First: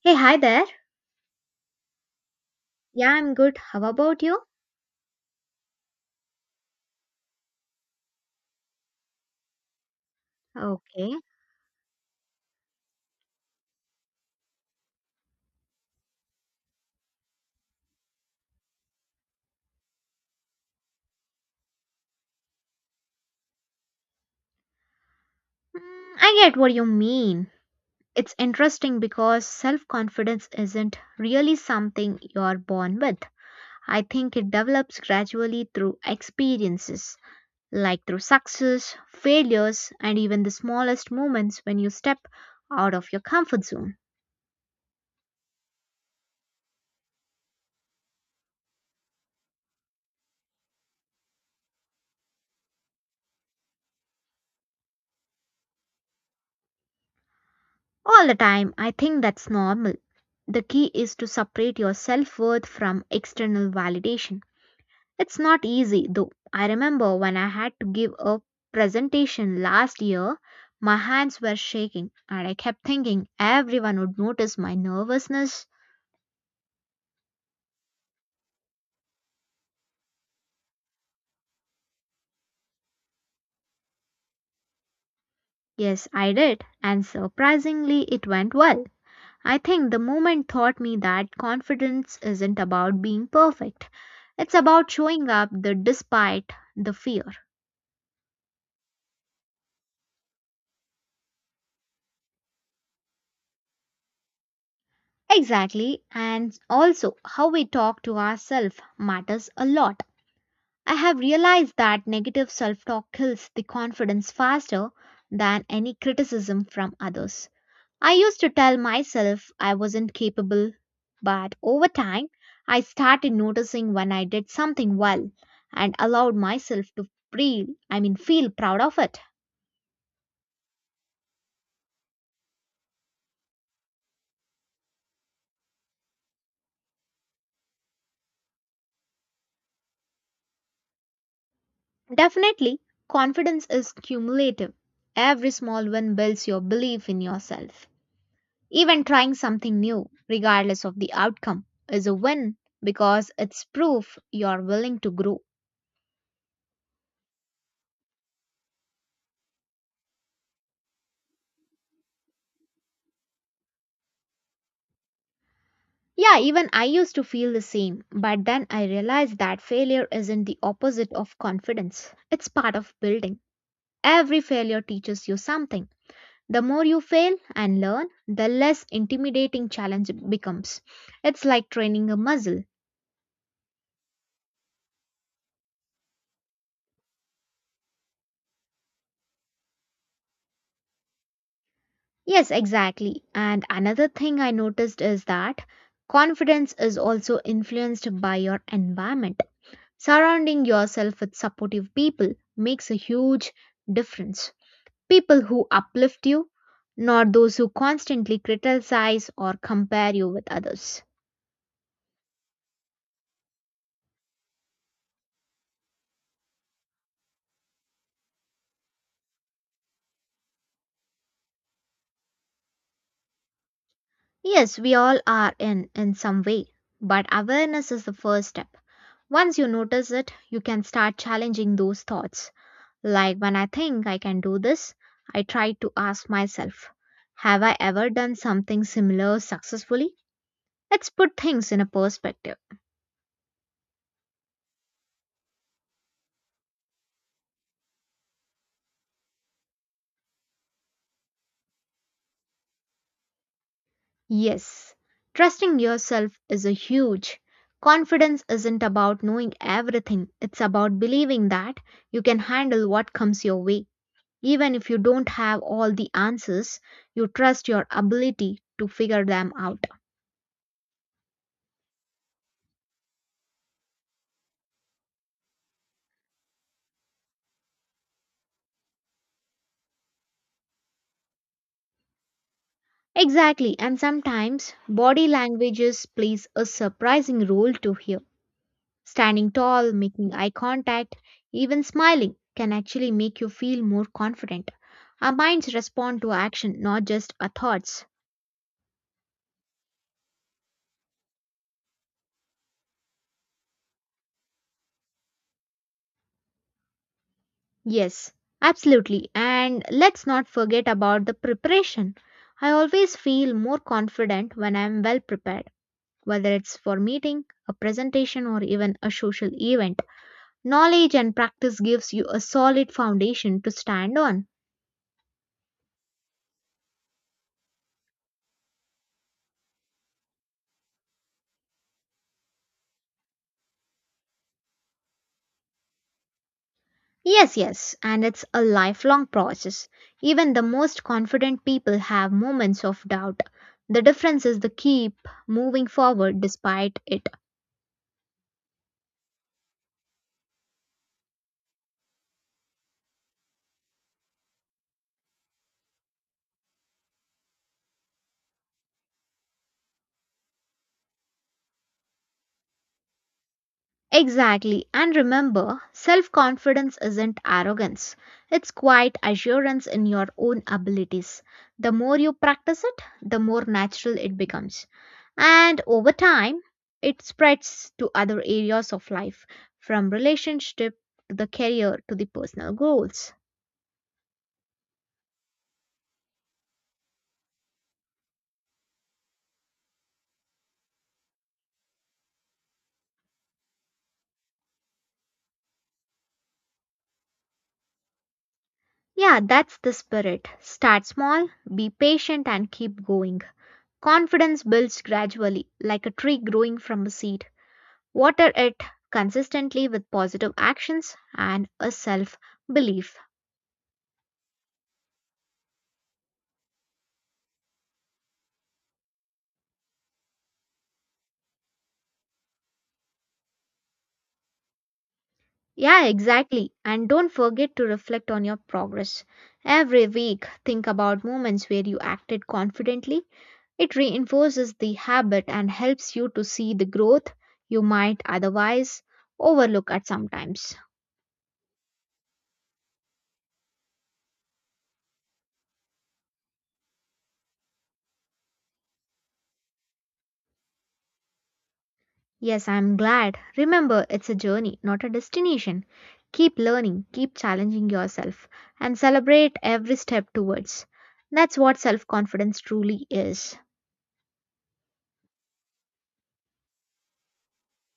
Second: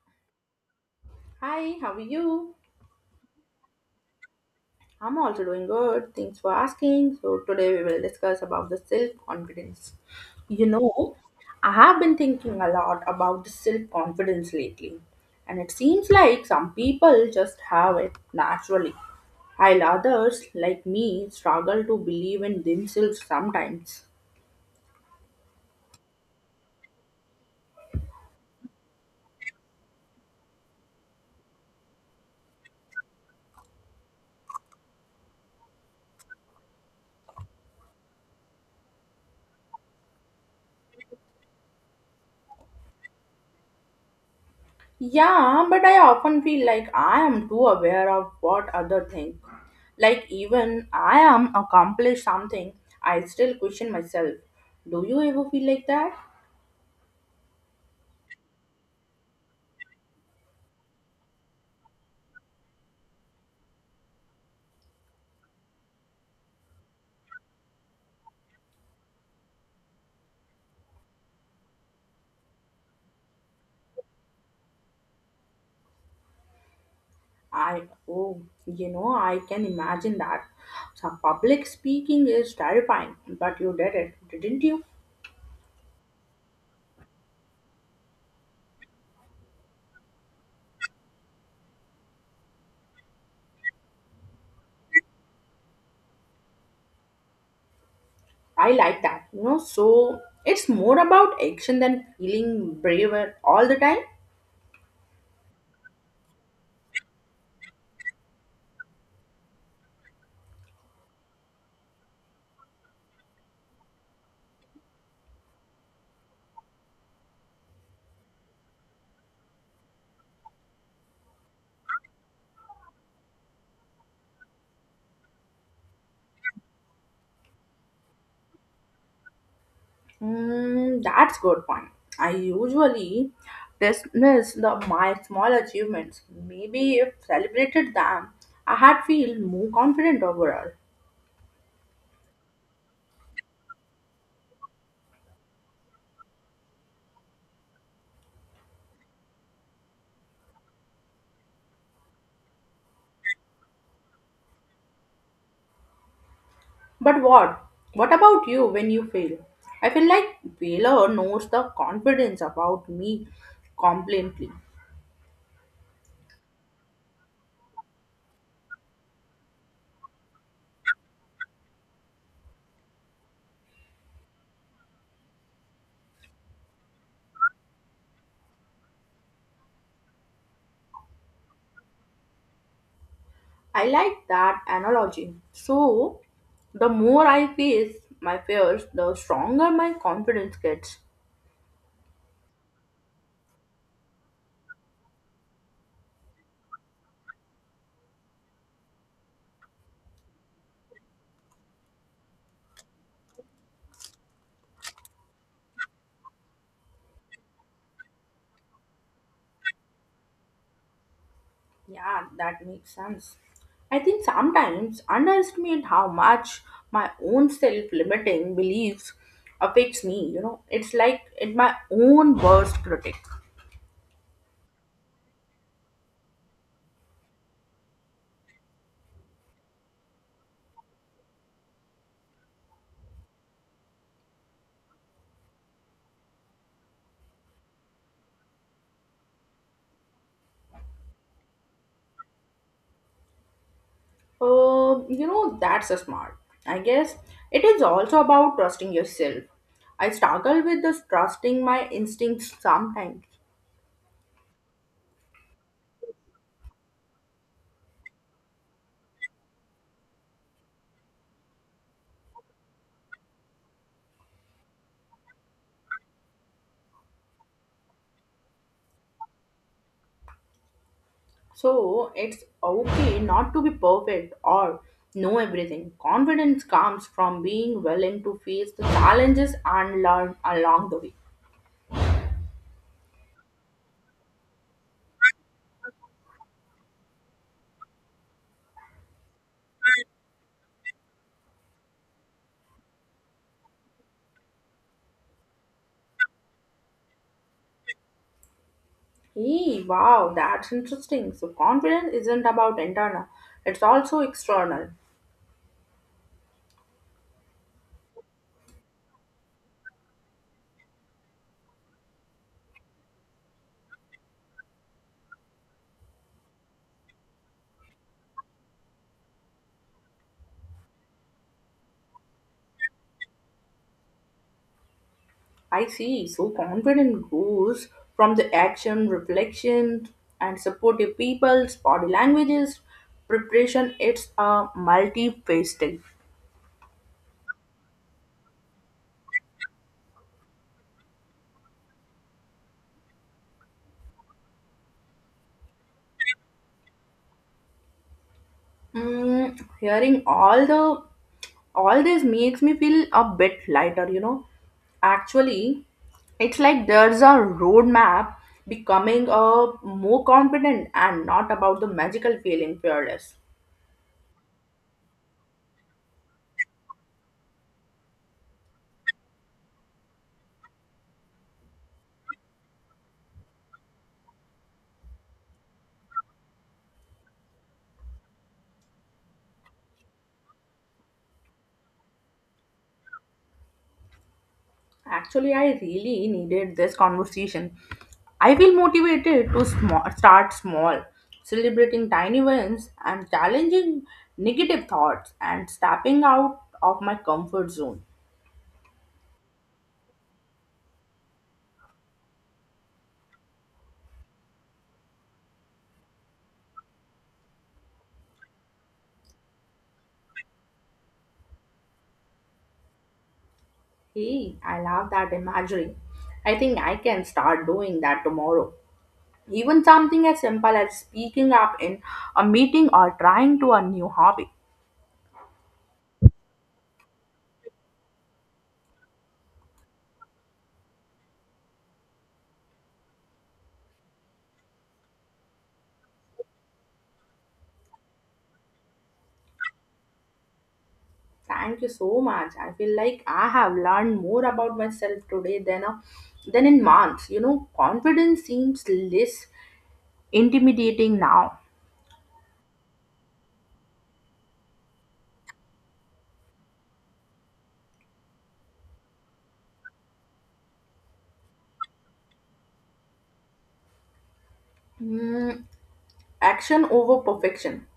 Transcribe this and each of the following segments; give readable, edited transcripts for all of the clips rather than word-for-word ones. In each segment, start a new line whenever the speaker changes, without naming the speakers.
Hey, hi there.
Hi, how are you?
Yeah, I'm good. How about you?
I'm also doing good. Thanks for asking. So today we will discuss about the self-confidence. You
Okay.
know, I have been thinking a lot about the self-confidence lately, and it seems like some people just have it naturally, while others, like me, struggle to believe in themselves sometimes.
Mm, I get what you mean. It's interesting because self confidence isn't really something you're born with. I think it develops gradually through experiences, like through success, failures, and even the smallest moments when you step out of your comfort zone.
Yeah, but I often feel like I am too aware of what other think. Like even I am accomplished something, I still question myself. Do you ever feel like that?
All the time, I think that's normal. The key is to separate your self worth from external validation. It's not easy though. I remember when I had to give a presentation last year, my hands were shaking and I kept thinking everyone would notice my nervousness.
I oh, you know, I can imagine that. So public speaking is terrifying, but you did it, didn't you?
Yes, I did, and surprisingly, it went well. I think the moment taught me that confidence isn't about being perfect. It's about showing up the despite the fear.
I like that. So it's more about action than feeling braver all the time.
Exactly, and also how we talk to ourselves matters a lot. I have realized that negative self talk kills the confidence faster than any criticism from others. I used to tell myself I wasn't capable, but over time, I started noticing when I did something well and allowed myself to feel, feel proud of it.
That's good point. I usually dismiss the my small achievements. Maybe if celebrated them, I had feel more confident overall.
Definitely, confidence is cumulative. Every small win builds your belief in yourself. Even trying something new, regardless of the outcome, is a win because it's proof you're willing to grow.
But what? What about you when you fail? I feel like failure knows the confidence about me completely.
Yeah, even I used to feel the same, but then I realized that failure isn't the opposite of confidence. It's part of building. Every failure teaches you something. The more you fail and learn, the less intimidating challenge it becomes. It's like training a muscle.
I like that analogy. So the more I face my fears, the stronger my confidence gets.
Yes, exactly. And another thing I noticed is that confidence is also influenced by your environment. Surrounding yourself with supportive people makes a huge difference. People who uplift you, not those who constantly criticize or compare you with others.
Yeah, that makes sense. I think sometimes underestimate how much my own self-limiting beliefs affects me. You know, it's like it my own worst critic.
Yes, we all are in some way, but awareness is the first step. Once you notice it, you can start challenging those thoughts. Like when I think I can do this, I try to ask myself, have I ever done something similar successfully? Let's put things in a perspective.
That's a smart. I guess it is also about trusting yourself. I struggle with this trusting my instincts sometimes.
Yes, trusting yourself is a huge. Confidence isn't about knowing everything, it's about believing that you can handle what comes your way. Even if you don't have all the answers, you trust your ability to figure them out.
So it's okay not to be perfect or know everything. Confidence comes from being willing to face the challenges and learn along the way.
Exactly, and sometimes body languages plays a surprising role to here. Standing tall, making eye contact, even smiling can actually make you feel more confident. Our minds respond to action, not just our thoughts.
Hey, wow, that's interesting. So confidence isn't about internal, it's also external.
Yes, absolutely. And let's not forget about the preparation. I always feel more confident when I am well prepared, whether it's for meeting, a presentation or even a social event. Knowledge and practice gives you a solid foundation to stand on.
I see. So confidence grows from the action, reflection, and supportive people's body languages. Preparation it's a multi-phase thing.
Yes, yes, and it's a lifelong process. Even the most confident people have moments of doubt. The difference is the keep moving forward despite it.
Hearing all the all this makes me feel a bit lighter, you know. Actually, it's like there's a roadmap becoming a more confident and not about the magical feeling fearless.
Exactly. And remember, self confidence isn't arrogance, it's quite assurance in your own abilities. The more you practice it, the more natural it becomes. And over time, it spreads to other areas of life, from relationship to the career to the personal goals.
Actually, I really needed this conversation. I feel motivated to start small, celebrating tiny wins and challenging negative thoughts and stepping out of my comfort zone.
Yeah, that's the spirit. Start small, be patient, and keep going. Confidence builds gradually, like a tree growing from a seed. Water it consistently with positive actions and a self belief.
Hey, I love that imagery. I think I can start doing that tomorrow. Even something as simple as speaking up in a meeting or trying to a new hobby.
Yeah, exactly. And don't forget to reflect on your progress. Every week, think about moments where you acted confidently. It reinforces the habit and helps you to see the growth you might otherwise overlook at sometimes.
Thank you so much. I feel like I have learned more about myself today than than in months. You know, confidence seems less intimidating now.
Yes, I'm glad. Remember, it's a journey, not a destination. Keep learning, keep challenging yourself, and celebrate every step towards. That's what self confidence truly is.
Hmm, action over perfection.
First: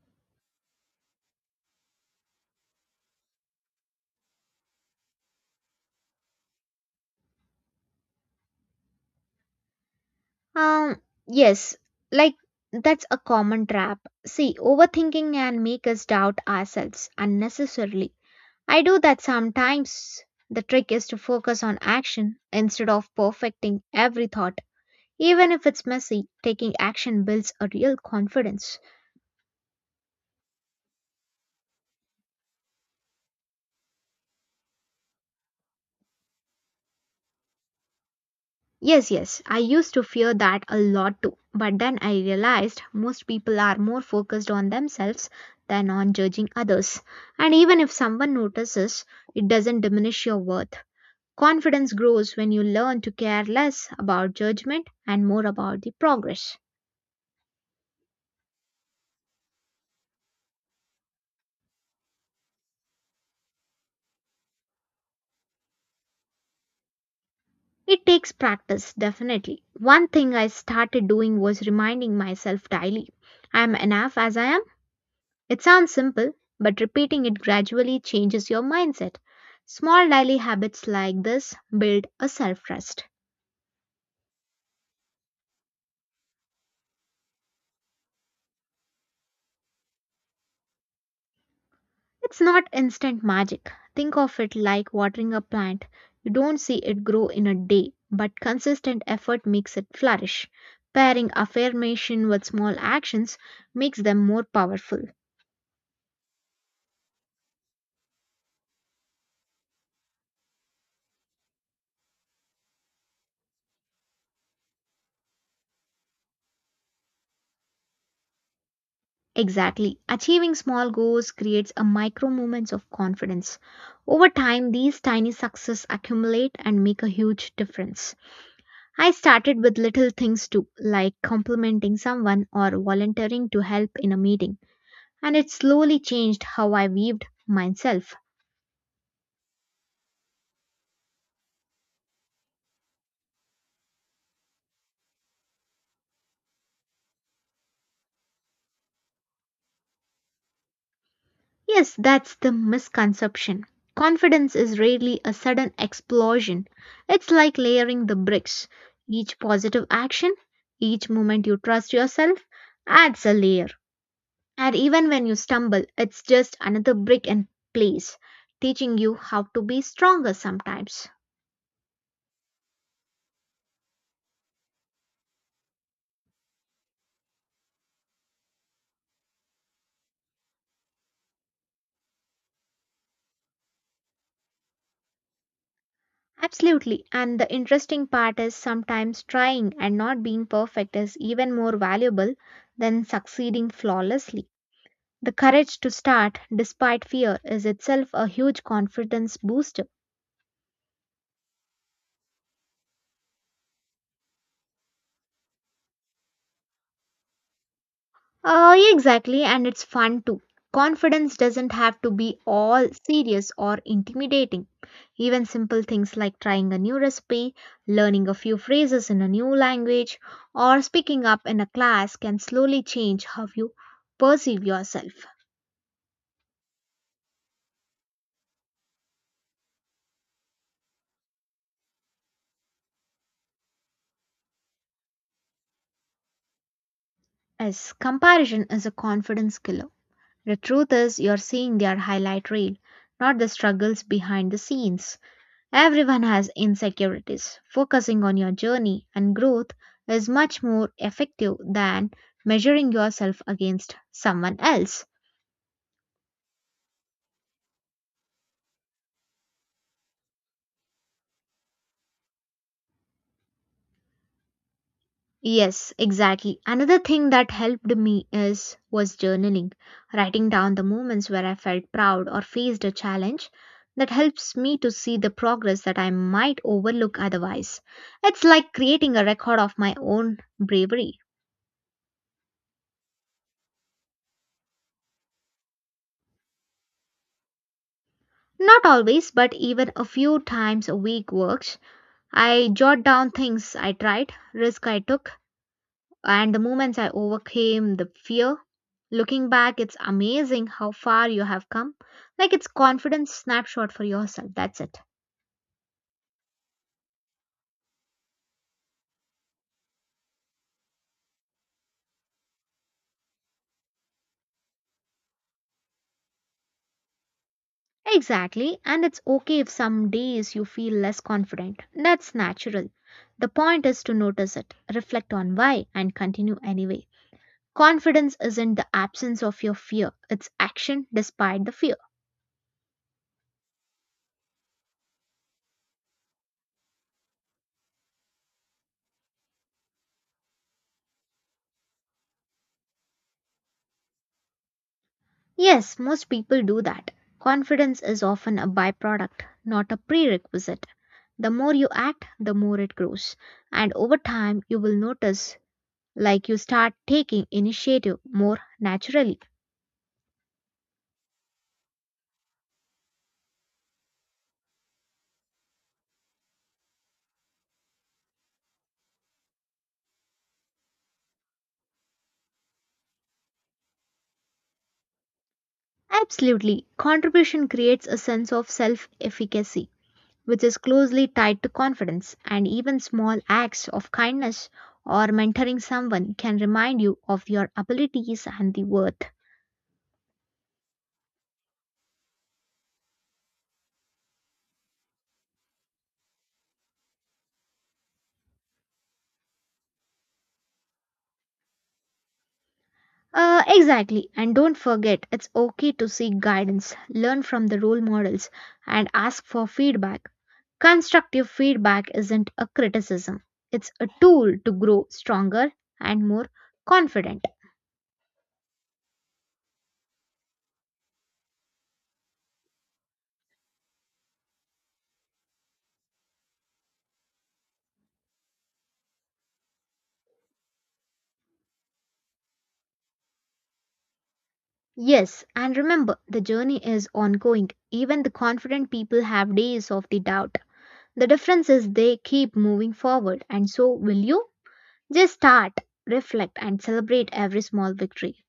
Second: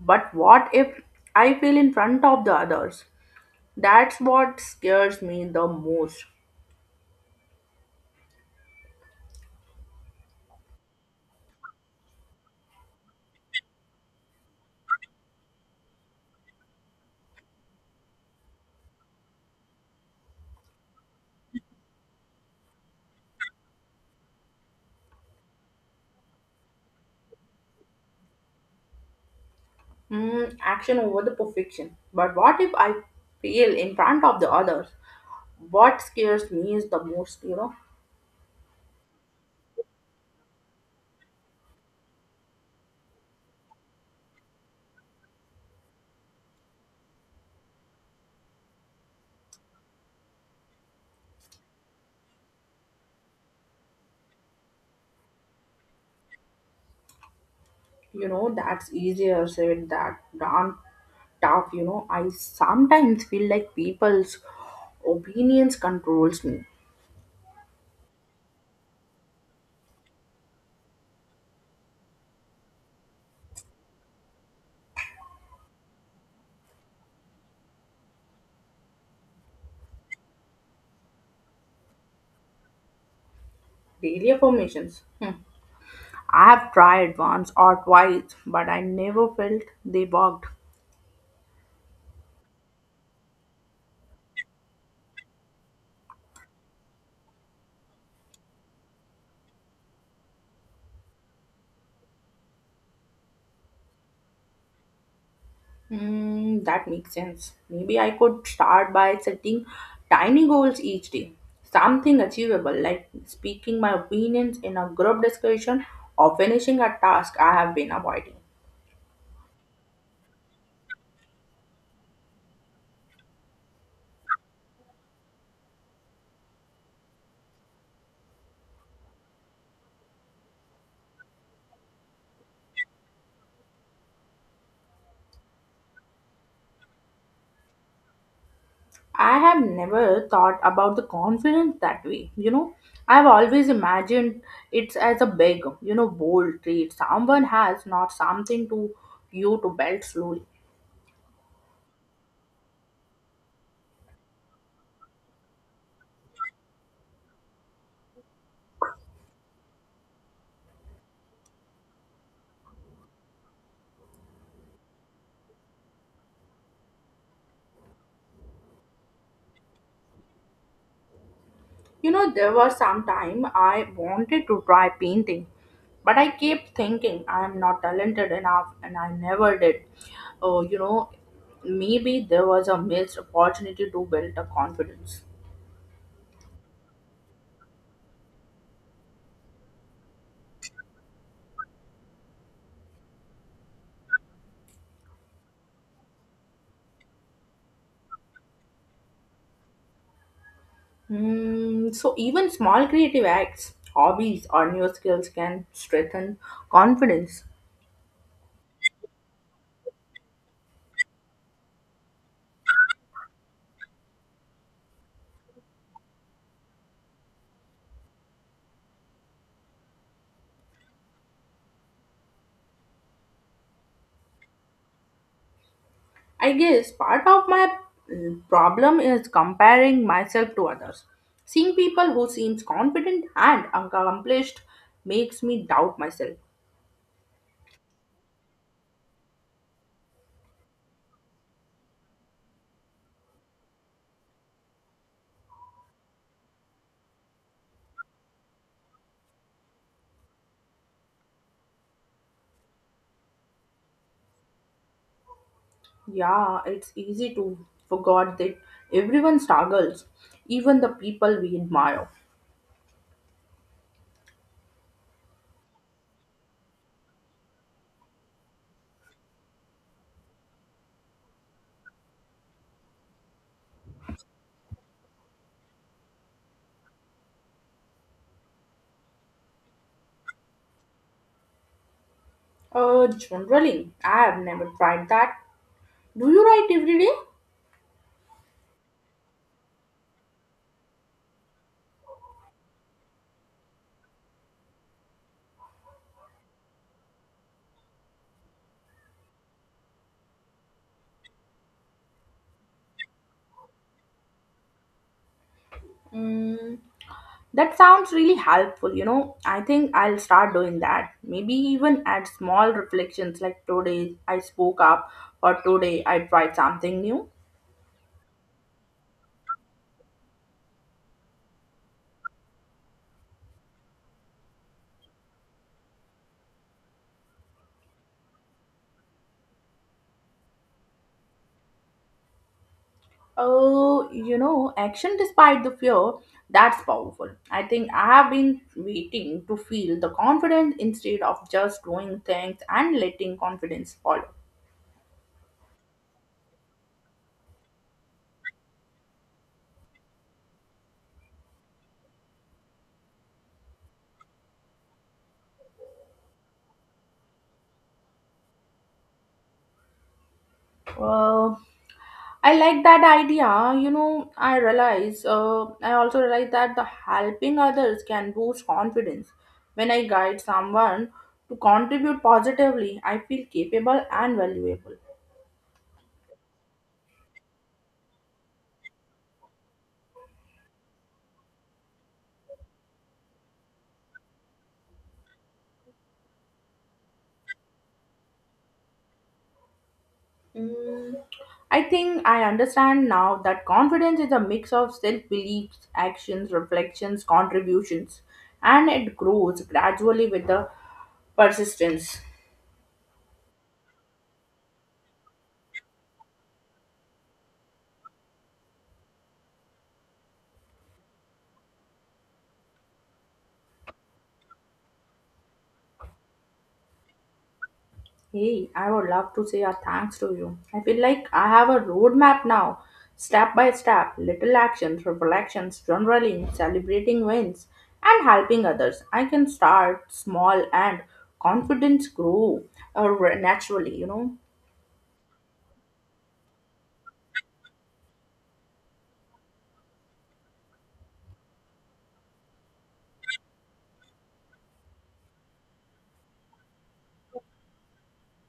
But what if I fail in front of the others? That's what scares me the most.
Um, yes, like that's a common trap. See, overthinking can make us doubt ourselves unnecessarily. I do that sometimes. The trick is to focus on action instead of perfecting every thought. Even if it's messy, taking action builds a real confidence.
Mm, action over the perfection. But what if I fail in front of the others? What scares me is the most,
Yes, yes, I used to fear that a lot too, but then I realized most people are more focused on themselves than on judging others. And even if someone notices, it doesn't diminish your worth. Confidence grows when you learn to care less about judgment and more about the progress.
you know, that's easier said that done. Tough, you know. I sometimes feel like people's opinions controls me.
It takes practice, definitely. One thing I started doing was reminding myself daily I am enough as I am. It sounds simple, but repeating it gradually changes your mindset. Small daily habits like this build a self trust.
Daily affirmations. Hmm. I have tried once or twice, but I never felt they worked.
It's not instant magic. Think of it like watering a plant. You don't see it grow in a day, but consistent effort makes it flourish. Pairing affirmation with small actions makes them more powerful.
That makes sense. Maybe I could start by setting tiny goals each day. Something achievable, like speaking my opinions in a group discussion or finishing a task I have been avoiding.
Exactly. Achieving small goals creates a micro moments of confidence. Over time, these tiny successes accumulate and make a huge difference. I started with little things too, like complimenting someone or volunteering to help in a meeting, and it slowly changed how I viewed myself.
I have never thought about the confidence that way. You know, I've always imagined it's as a big, you know, bold trait someone has, not something to you to belt slowly.
Yes, that's the misconception. Confidence is rarely a sudden explosion. It's like layering the bricks. Each positive action, each moment you trust yourself, adds a layer. And even when you stumble, it's just another brick in place, teaching you how to be stronger sometimes.
You know, there was some time I wanted to try painting, but I kept thinking I am not talented enough and I never did. Oh, you know, maybe there was a missed opportunity to build a confidence.
Absolutely. And the interesting part is sometimes trying and not being perfect is even more valuable than succeeding flawlessly. The courage to start despite fear is itself a huge confidence booster.
Hmm, so even small creative acts, hobbies, or new skills can strengthen confidence.
Yeah, exactly, and it's fun too. Confidence doesn't have to be all serious or intimidating. Even simple things like trying a new recipe, learning a few phrases in a new language, or speaking up in a class can slowly change how you perceive yourself.
I guess part of my problem is comparing myself to others. Seeing people who seems confident and accomplished makes me doubt myself.
As comparison is a confidence killer. The truth is, you're seeing their highlight reel, not the struggles behind the scenes. Everyone has insecurities. Focusing on your journey and growth is much more effective than measuring yourself against someone else.
Yeah, it's easy to forget that everyone struggles, even the people we admire.
Yes, exactly. Another thing that helped me is was journaling, writing down the moments where I felt proud or faced a challenge that helps me to see the progress that I might overlook otherwise. It's like creating a record of my own bravery.
Generally, I have never tried that. Do you write every day?
Not always, but even a few times a week works. I jot down things I tried, risk I took, and the moments I overcame the fear. Looking back, it's amazing how far you have come. Like it's confidence snapshot for yourself. That's it.
Mm, That sounds really helpful, you know. I think I'll start doing that. Maybe even add small reflections like today I spoke up or today I tried something new.
Exactly, and it's okay if some days you feel less confident. That's natural. The point is to notice it, reflect on why, and continue anyway. Confidence isn't the absence of your fear, it's action despite the fear.
Oh, you know, action despite the fear, that's powerful. I think I have been waiting to feel the confidence instead of just doing things and letting confidence follow.
Yes, most people do that. Confidence is often a byproduct, not a prerequisite. The more you act, the more it grows. And over time, you will notice like you start taking initiative more naturally.
Uh, I like that idea. You know, I also realize that the helping others can boost confidence. When I guide someone to contribute positively, I feel capable and valuable.
Absolutely. Contribution creates a sense of self efficacy, which is closely tied to confidence, and even small acts of kindness or mentoring someone can remind you of your abilities and the worth.
Mm, I think I understand now that confidence is a mix of self beliefs, actions, reflections, contributions, and it grows gradually with the persistence.
Exactly. And don't forget, it's okay to seek guidance, learn from the role models, and ask for feedback. Constructive feedback isn't a criticism, it's a tool to grow stronger and more confident.
Hey, I would love to say a thanks to you. I feel like I have a roadmap now, step by step, little actions, reflections, journaling, celebrating wins, and helping others. I can start small and confidence grow uh, naturally, you know.
Yes, and remember, the journey is ongoing. Even the confident people have days of the doubt. The difference is they keep moving forward, and so will you. Just start, reflect, and celebrate every small victory.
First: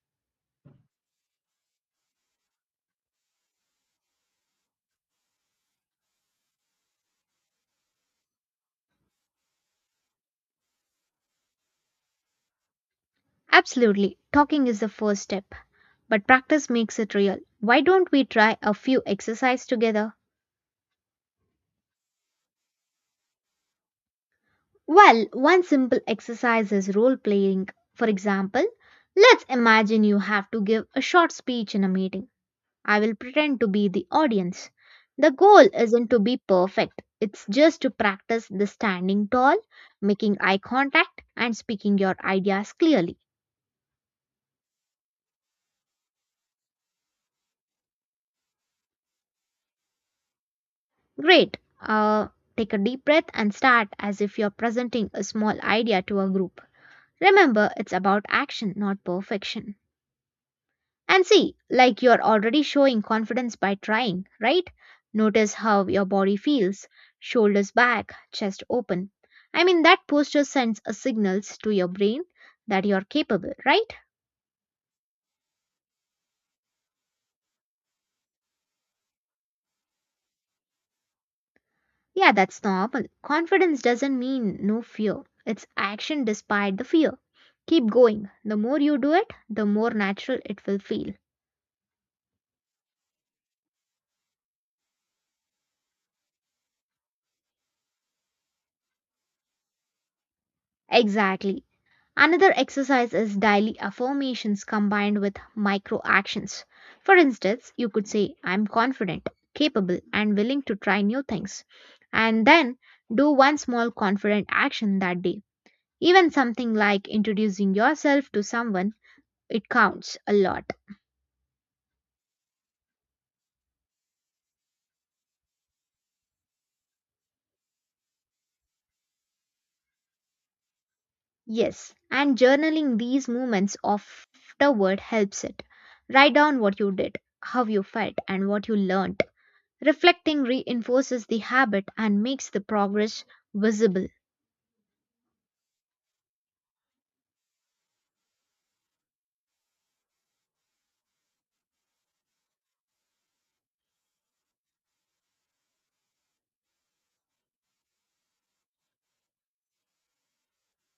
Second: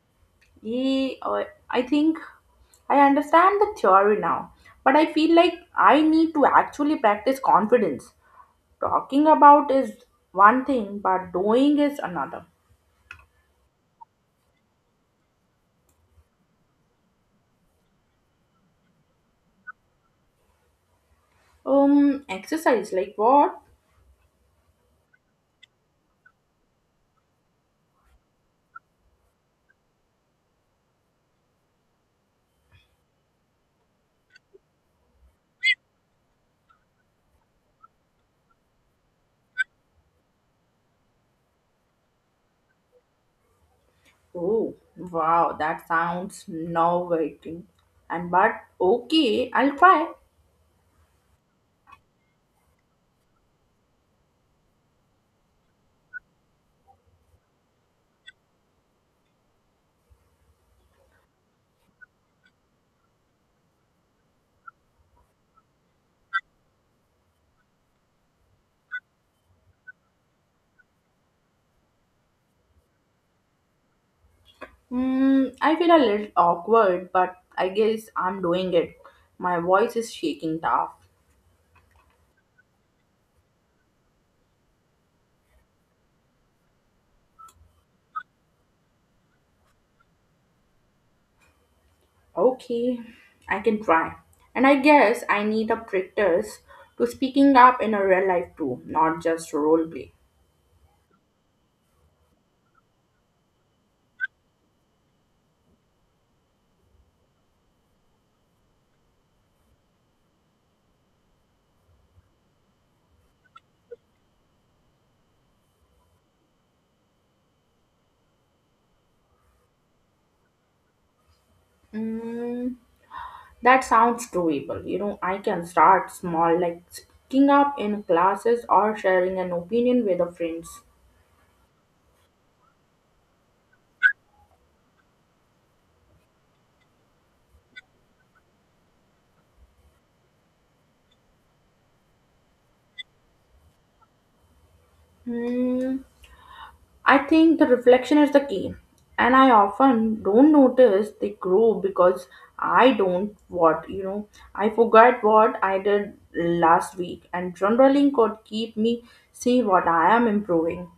Yeah, I think I understand the theory now, but I feel like I need to actually practice confidence. Talking about is one thing, but doing is another.
Absolutely, talking is the first step, but practice makes it real. Why don't we try a few exercises together?
Exercise like what?
Well, one simple exercise is role playing. For example, let's imagine you have to give a short speech in a meeting. I will pretend to be the audience. The goal isn't to be perfect, it's just to practice the standing tall, making eye contact, and speaking your ideas clearly.
Oh, wow, that sounds nauseating. And but okay, I'll try.
Great. Take a deep breath and start as if you're presenting a small idea to a group. Remember, it's about action, not perfection. And see, like you're already showing confidence by trying, right? Notice how your body feels shoulders back, chest open. That posture sends a signals to your brain that you're capable, right?
Hmm, I feel a little awkward, but I guess I'm doing it. My voice is shaking tough.
Yeah, that's normal. Confidence doesn't mean no fear, it's action despite the fear. Keep going. The more you do it, the more natural it will feel.
Okay, I can try. And I guess I need a practice to speaking up in a real life too, not just role play.
Exactly. Another exercise is daily affirmations combined with micro actions. For instance, you could say, I'm confident, capable, and willing to try new things. And then do one small confident action that day. Even something like introducing yourself to someone, it counts a lot.
Mm, That sounds doable. You know, I can start small, like speaking up in classes or sharing an opinion with the friends.
Yes, and journaling these moments afterward helps it. Write down what you did, how you felt, and what you learned. Reflecting reinforces the habit and makes the progress visible.
Hmm, I think the reflection is the key, and I often don't notice they grow because I don't what you know. I forget what I did last week, and journaling could keep me see what I am improving.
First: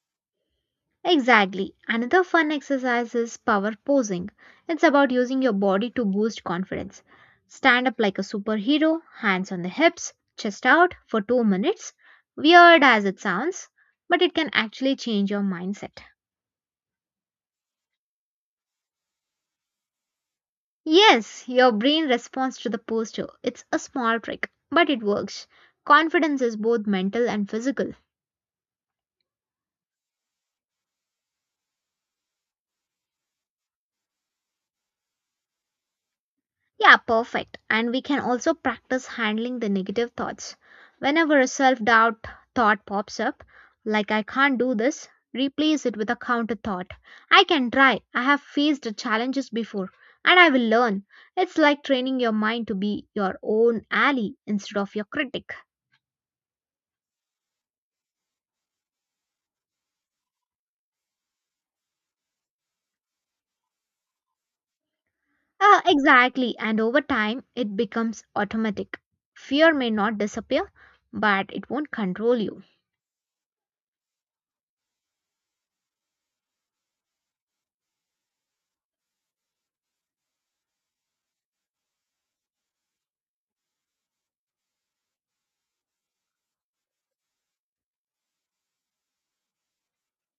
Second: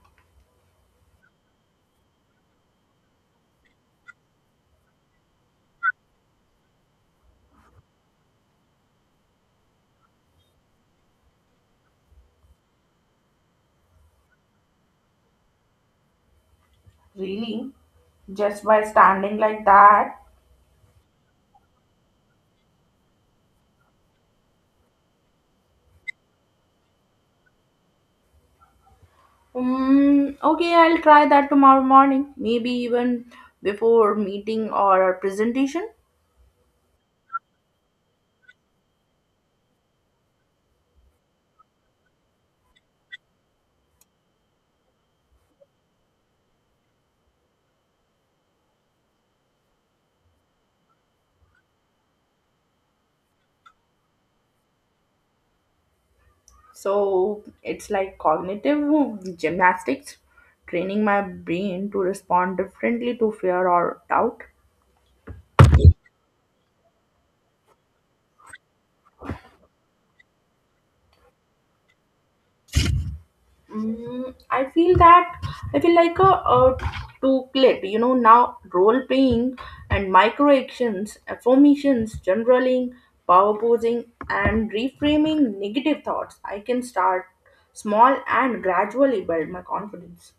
Exactly. Another fun exercise is power posing. It's about using your body to boost confidence. Stand up like a superhero, hands on the hips, chest out for 2 minutes. Weird as it sounds, but it can actually change your mindset.
Really, just by standing like that?
Yes, your brain responds to the posture. It's a small trick, but it works. Confidence is both mental and physical.
Okay, I'll try that tomorrow morning, maybe even before meeting or presentation.
Yeah, perfect. And we can also practice handling the negative thoughts. Whenever a self doubt thought pops up, like I can't do this, replace it with a counter thought. I can try. I have faced the challenges before and I will learn. It's like training your mind to be your own ally instead of your critic.
So it's like cognitive gymnastics, training my brain to respond differently to fear or doubt.
Ah, exactly. And over time, it becomes automatic. Fear may not disappear, but it won't control you.
Mm, I feel that I feel like a two-clit. You know, now role playing and micro actions, affirmations, generaling, power posing, and reframing negative thoughts. I can start small and gradually build my confidence.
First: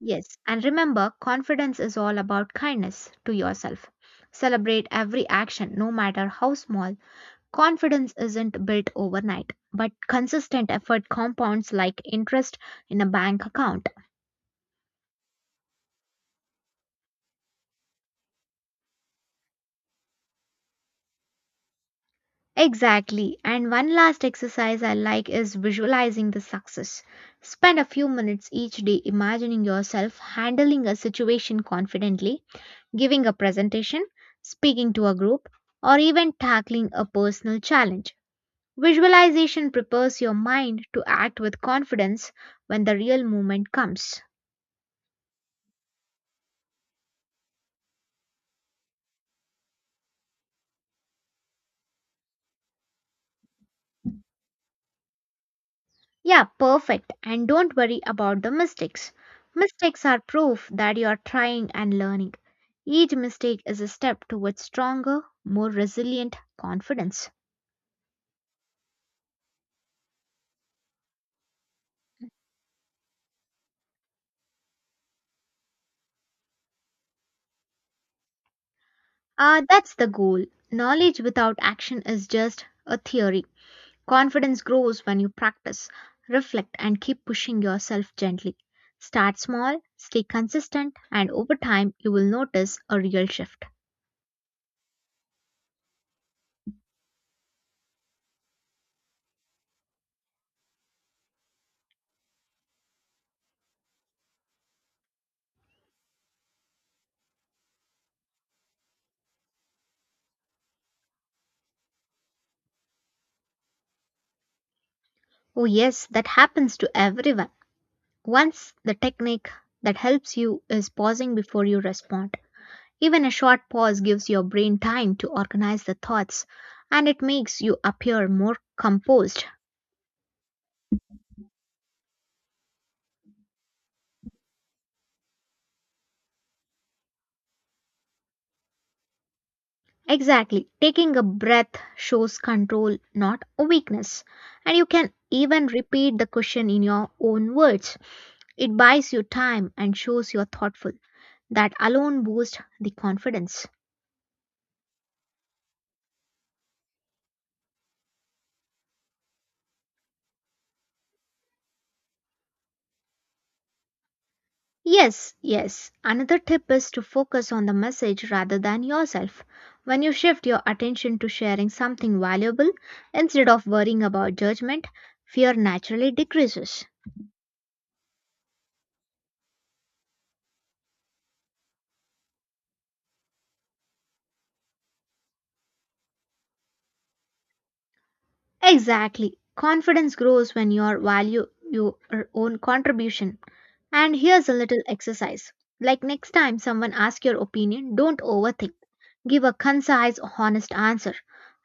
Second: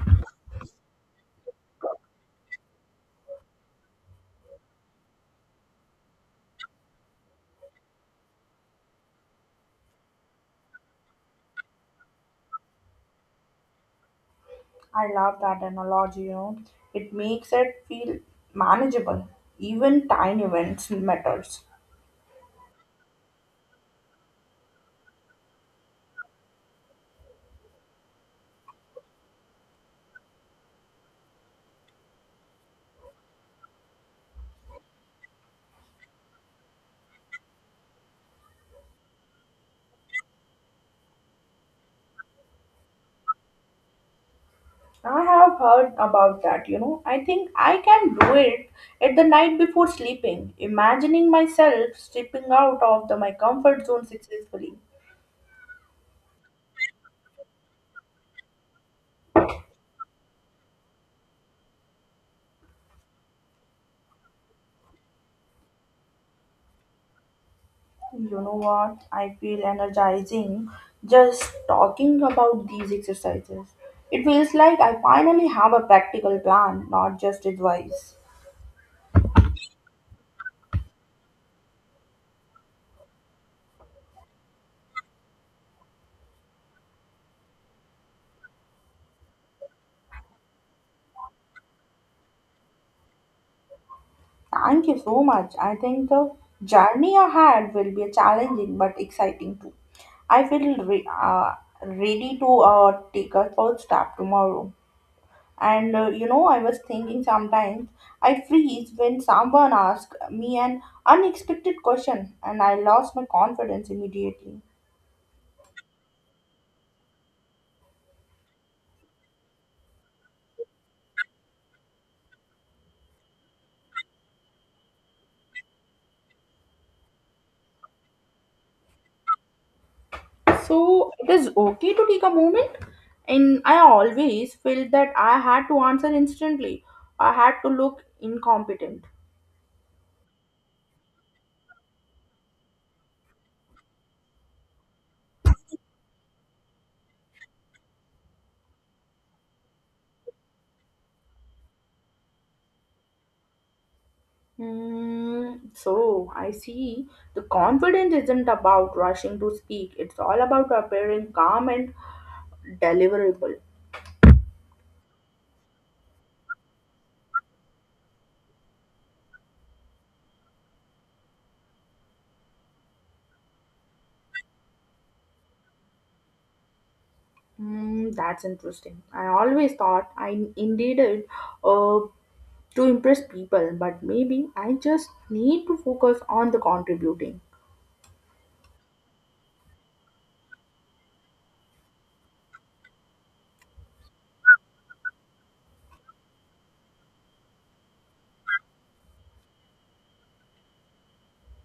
Yes. And remember, confidence is all about kindness to yourself. Celebrate every action, no matter how small. Confidence isn't built overnight, but consistent effort compounds like interest in a bank account.
I love that analogy. You know, it makes it feel manageable. Even tiny events matters.
Exactly. And one last exercise I like is visualizing the success. Spend a few minutes each day imagining yourself handling a situation confidently, giving a presentation, speaking to a group, or even tackling a personal challenge. Visualization prepares your mind to act with confidence when the real moment comes.
I have heard about that, you know. I think I can do it at the night before sleeping, imagining myself stepping out of my comfort zone successfully.
Yeah, perfect. And don't worry about the mistakes. Mistakes are proof that you are trying and learning. Each mistake is a step towards stronger, more resilient confidence.
You know what? I feel energizing just talking about these exercises. It feels like I finally have a practical plan, not just advice.
Ah, that's the goal. Knowledge without action is just a theory. Confidence grows when you practice, reflect, and keep pushing yourself gently. Start small, stay consistent, and over time you will notice a real shift.
Thank you so much. I think the journey ahead will be challenging but exciting too. I feel ready to take a first step tomorrow. And you know, I was thinking sometimes I freeze when someone asks me an unexpected question and I lost my confidence immediately.
Oh, yes, that happens to everyone. Once the technique that helps you is pausing before you respond. Even a short pause gives your brain time to organize the thoughts and it makes you appear more composed.
So it is okay to take a moment. And I always felt that I had to answer instantly, I had to look incompetent.
Exactly. Taking a breath shows control, not a weakness. And you can even repeat the question in your own words. It buys you time and shows you're thoughtful. That alone boosts the confidence.
Hmm, so I see the confidence isn't about rushing to speak. It's all about appearing calm and deliverable.
Yes, yes. Another tip is to focus on the message rather than yourself. When you shift your attention to sharing something valuable instead of worrying about judgment, fear naturally decreases.
Hmm, that's interesting. I always thought I indeed it uh, to impress people, but maybe I just need to focus on the contributing.
Exactly. Confidence grows when you are value your own contribution. And here's a little exercise. Like next time someone asks your opinion, don't overthink. Give a concise, honest answer.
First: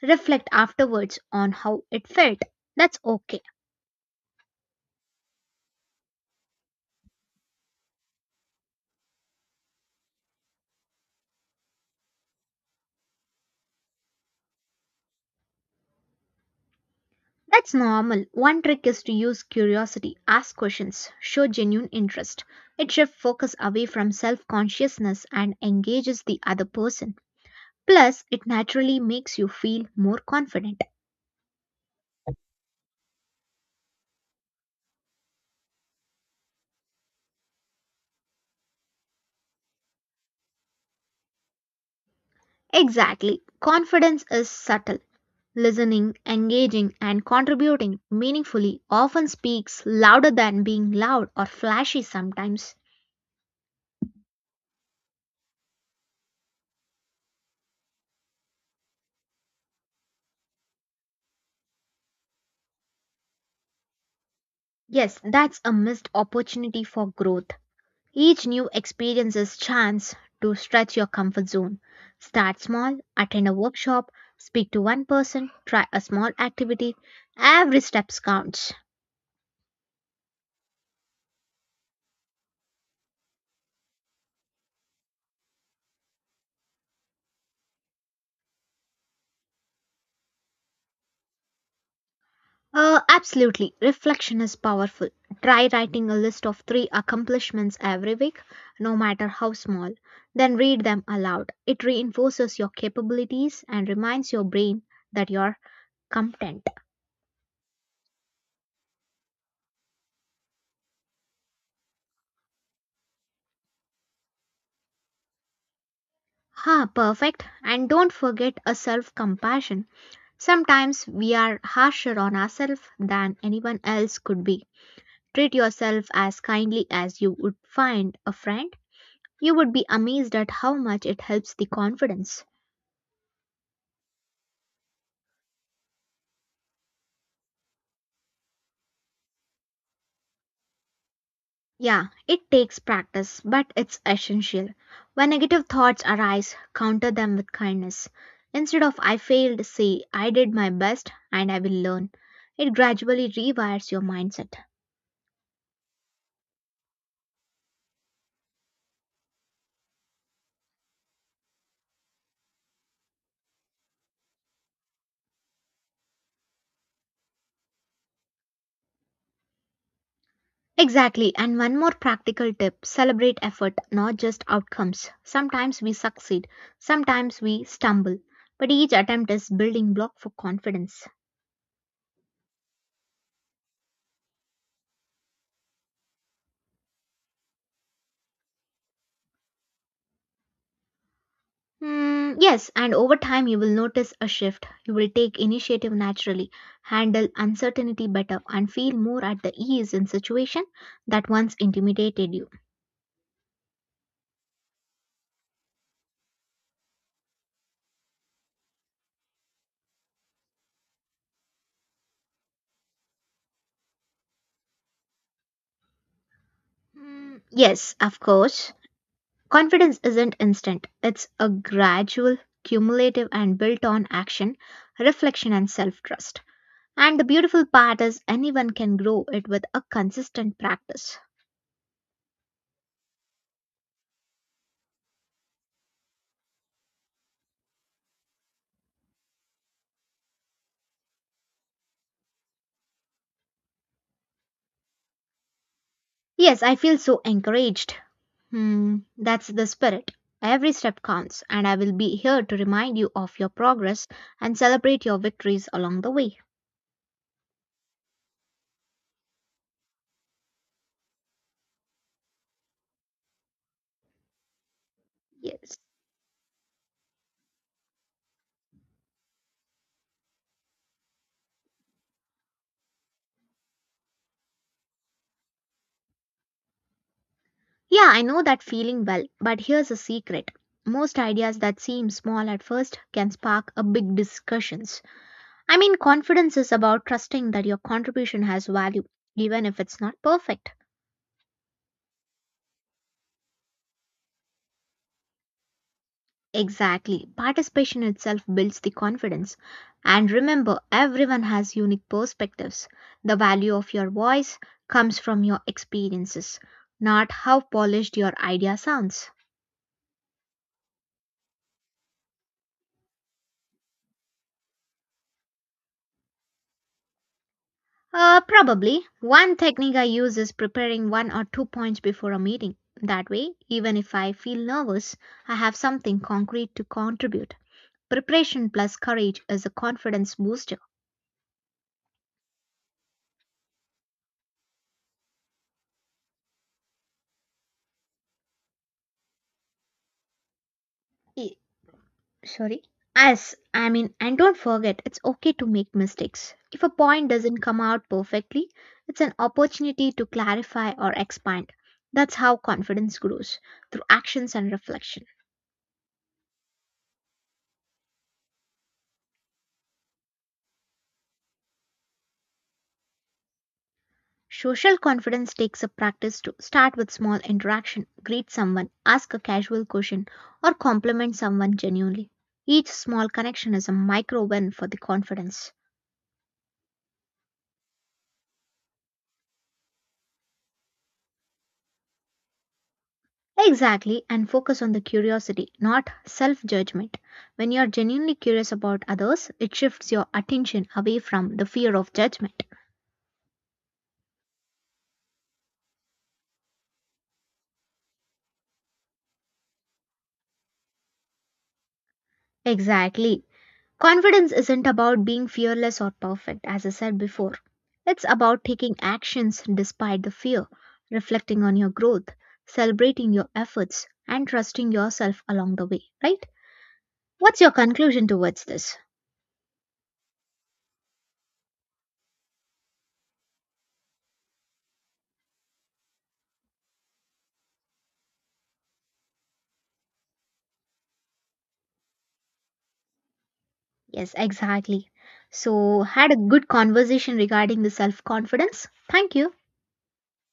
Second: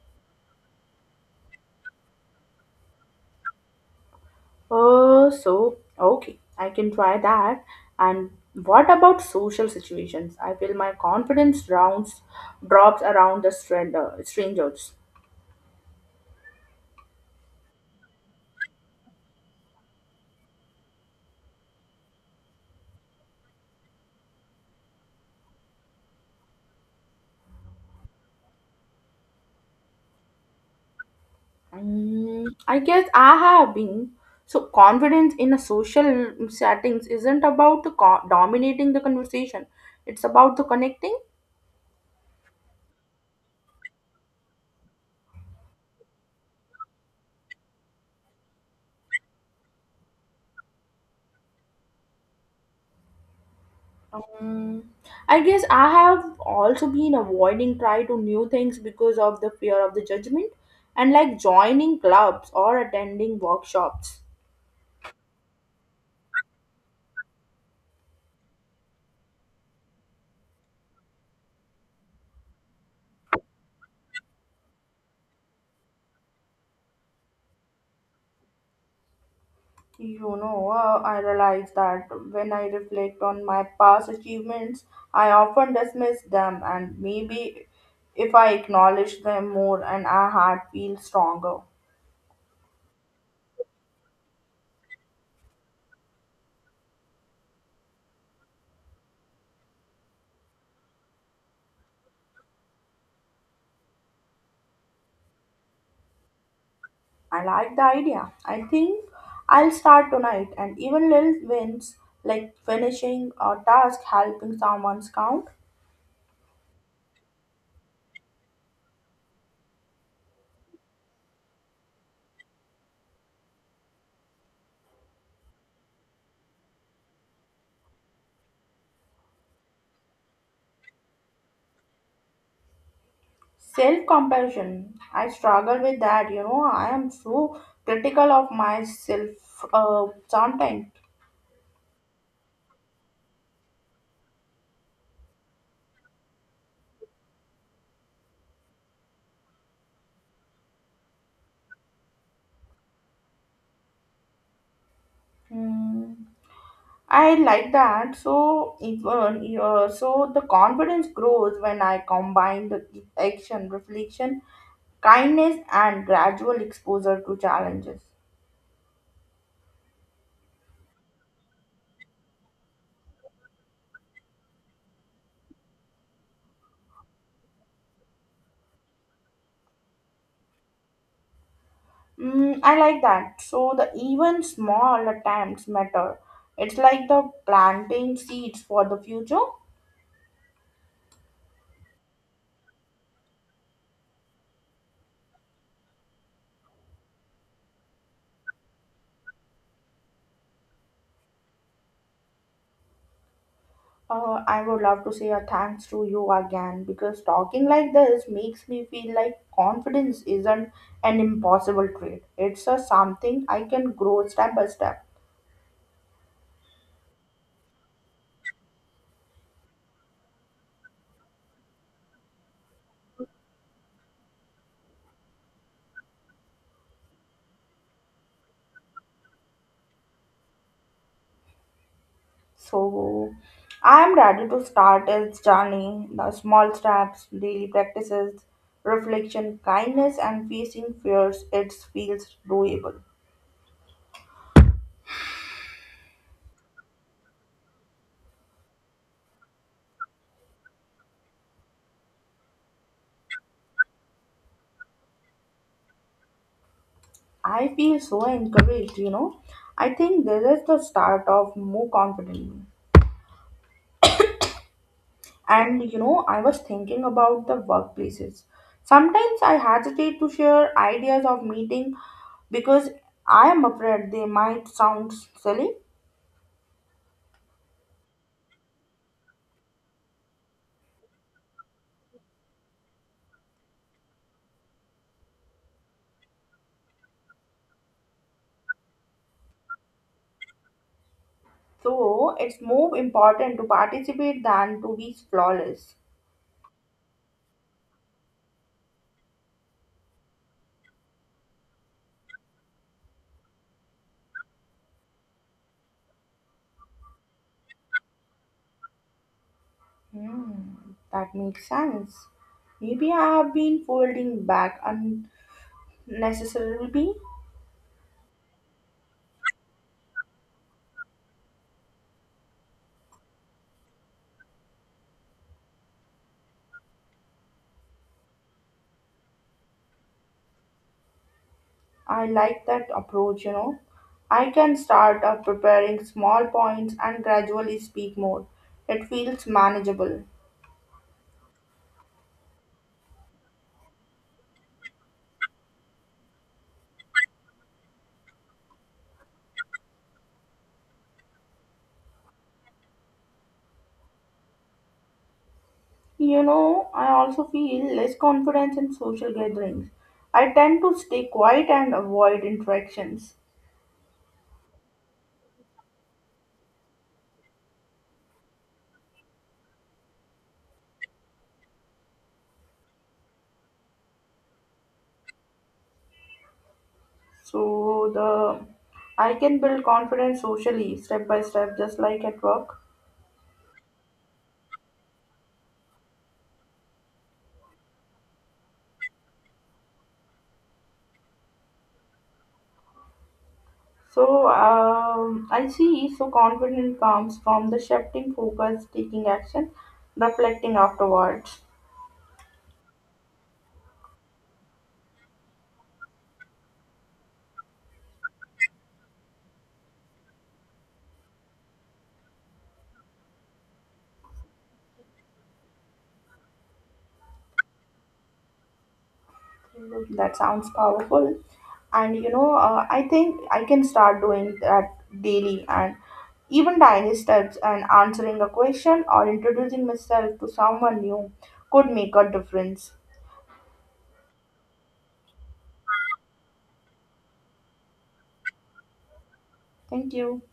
Reflect afterwards on how it felt. That's okay.
So okay, I can try that. And what about social situations? I feel my confidence rounds drops around the strangers.
That's normal. One trick is to use curiosity, ask questions, show genuine interest. It shifts focus away from self consciousness and engages the other person. Plus, it naturally makes you feel more confident.
Mm, I guess I have been. So, confidence in a social settings isn't about the dominating the conversation. It's about the connecting.
Exactly. Confidence is subtle. Listening, engaging, and contributing meaningfully often speaks louder than being loud or flashy sometimes.
Um, I guess I have also been avoiding try to new things because of the fear of the judgment, and like joining clubs or attending workshops.
Yes, that's a missed opportunity for growth. Each new experience is chance to stretch your comfort zone. Start small, attend a workshop, speak to one person, try a small activity. Every step counts.
You know, I realize that when I reflect on my past achievements, I often dismiss them, and maybe if I acknowledge them more and our heart feels stronger.
Absolutely. Reflection is powerful. Try writing a list of three accomplishments every week, no matter how small. Then read them aloud. It reinforces your capabilities and reminds your brain that you're content.
I like the idea. I think I'll start tonight, and even little wins like finishing a task, helping someone's count.
Ha, perfect. And don't forget a self compassion. Sometimes we are harsher on ourselves than anyone else could be. Treat yourself as kindly as you would find a friend. You would be amazed at how much it helps the confidence.
Self compassion. I struggle with that, you know. I am so critical of myself sometimes.
Yeah, it takes practice, but it's essential. When negative thoughts arise, counter them with kindness. Instead of I failed, say I did my best and I will learn. It gradually rewires your mindset.
Hmm, I like that. So the confidence grows when I combine the action, reflection, kindness, and gradual exposure to challenges.
Exactly. And one more practical tip celebrate effort, not just outcomes. Sometimes we succeed, sometimes we stumble, but each attempt is building block for confidence.
Mm, I like that. So the even small attempts matter. It's like the planting seeds for the future.
Hmm, yes, and over time you will notice a shift. You will take initiative naturally, handle uncertainty better, and feel more at the ease in situation that once intimidated you.
I would love to say a thanks to you again because talking like this makes me feel like confidence isn't an impossible trait. It's a something I can grow step by step.
Hmm, yes, of course. Confidence isn't instant, it's a gradual, cumulative, and built on action, reflection, and self trust. And the beautiful part is anyone can grow it with a consistent practice.
So I am ready to start its journey. The small steps, daily practices, reflection, kindness, and facing fears, it feels doable.
Yes, I feel so encouraged. Hmm, that's the spirit. Every step counts, and I will be here to remind you of your progress and celebrate your victories along the way.
I feel so encouraged, you know. I think this is the start of more confidently.
Yes.
And you know, I was thinking about the workplaces. Sometimes I hesitate to share ideas of meeting because I am afraid they might sound silly.
Yeah, I know that feeling well, but here's a secret. Most ideas that seem small at first can spark a big discussions. I mean, confidence is about trusting that your contribution has value, even if it's not perfect.
So it's more important to participate than to be flawless.
Exactly. Participation itself builds the confidence. And remember, everyone has unique perspectives. The value of your voice comes from your experiences, not how polished your idea sounds.
Hmm, that makes sense. Maybe I have been folding back unnecessarily.
Probably. One technique I use is preparing one or two points before a meeting. That way, even if I feel nervous, I have something concrete to contribute. Preparation plus courage is a confidence booster.
I like that approach, you know. I can start up preparing small points and gradually speak more. It feels manageable.
E- Sorry. And don't forget, it's okay to make mistakes. If a point doesn't come out perfectly, it's an opportunity to clarify or expand. That's how confidence grows through actions and reflection.
You know, I also feel less confidence in social gatherings. I tend to stay quiet and avoid interactions.
Social confidence takes a practice to start with small interaction, greet someone, ask a casual question, or compliment someone genuinely. Each small connection is a micro win for the confidence.
So the I can build confidence socially step by step, just like at work.
Exactly, and focus on the curiosity, not self judgment. When you are genuinely curious about others, it shifts your attention away from the fear of judgment.
So I see. So confidence comes from the shifting focus, taking action, reflecting afterwards.
Exactly. Confidence isn't about being fearless or perfect, as I said before. It's about taking actions despite the fear, reflecting on your growth, celebrating your efforts, and trusting yourself along the way, right? What's your conclusion towards this?
That sounds powerful, and you know I think I can start doing that daily and even tiny steps and answering a question or introducing myself to someone new could make a difference.
Yes, exactly. So, had a good conversation regarding the self confidence. Thank you.
Thank you.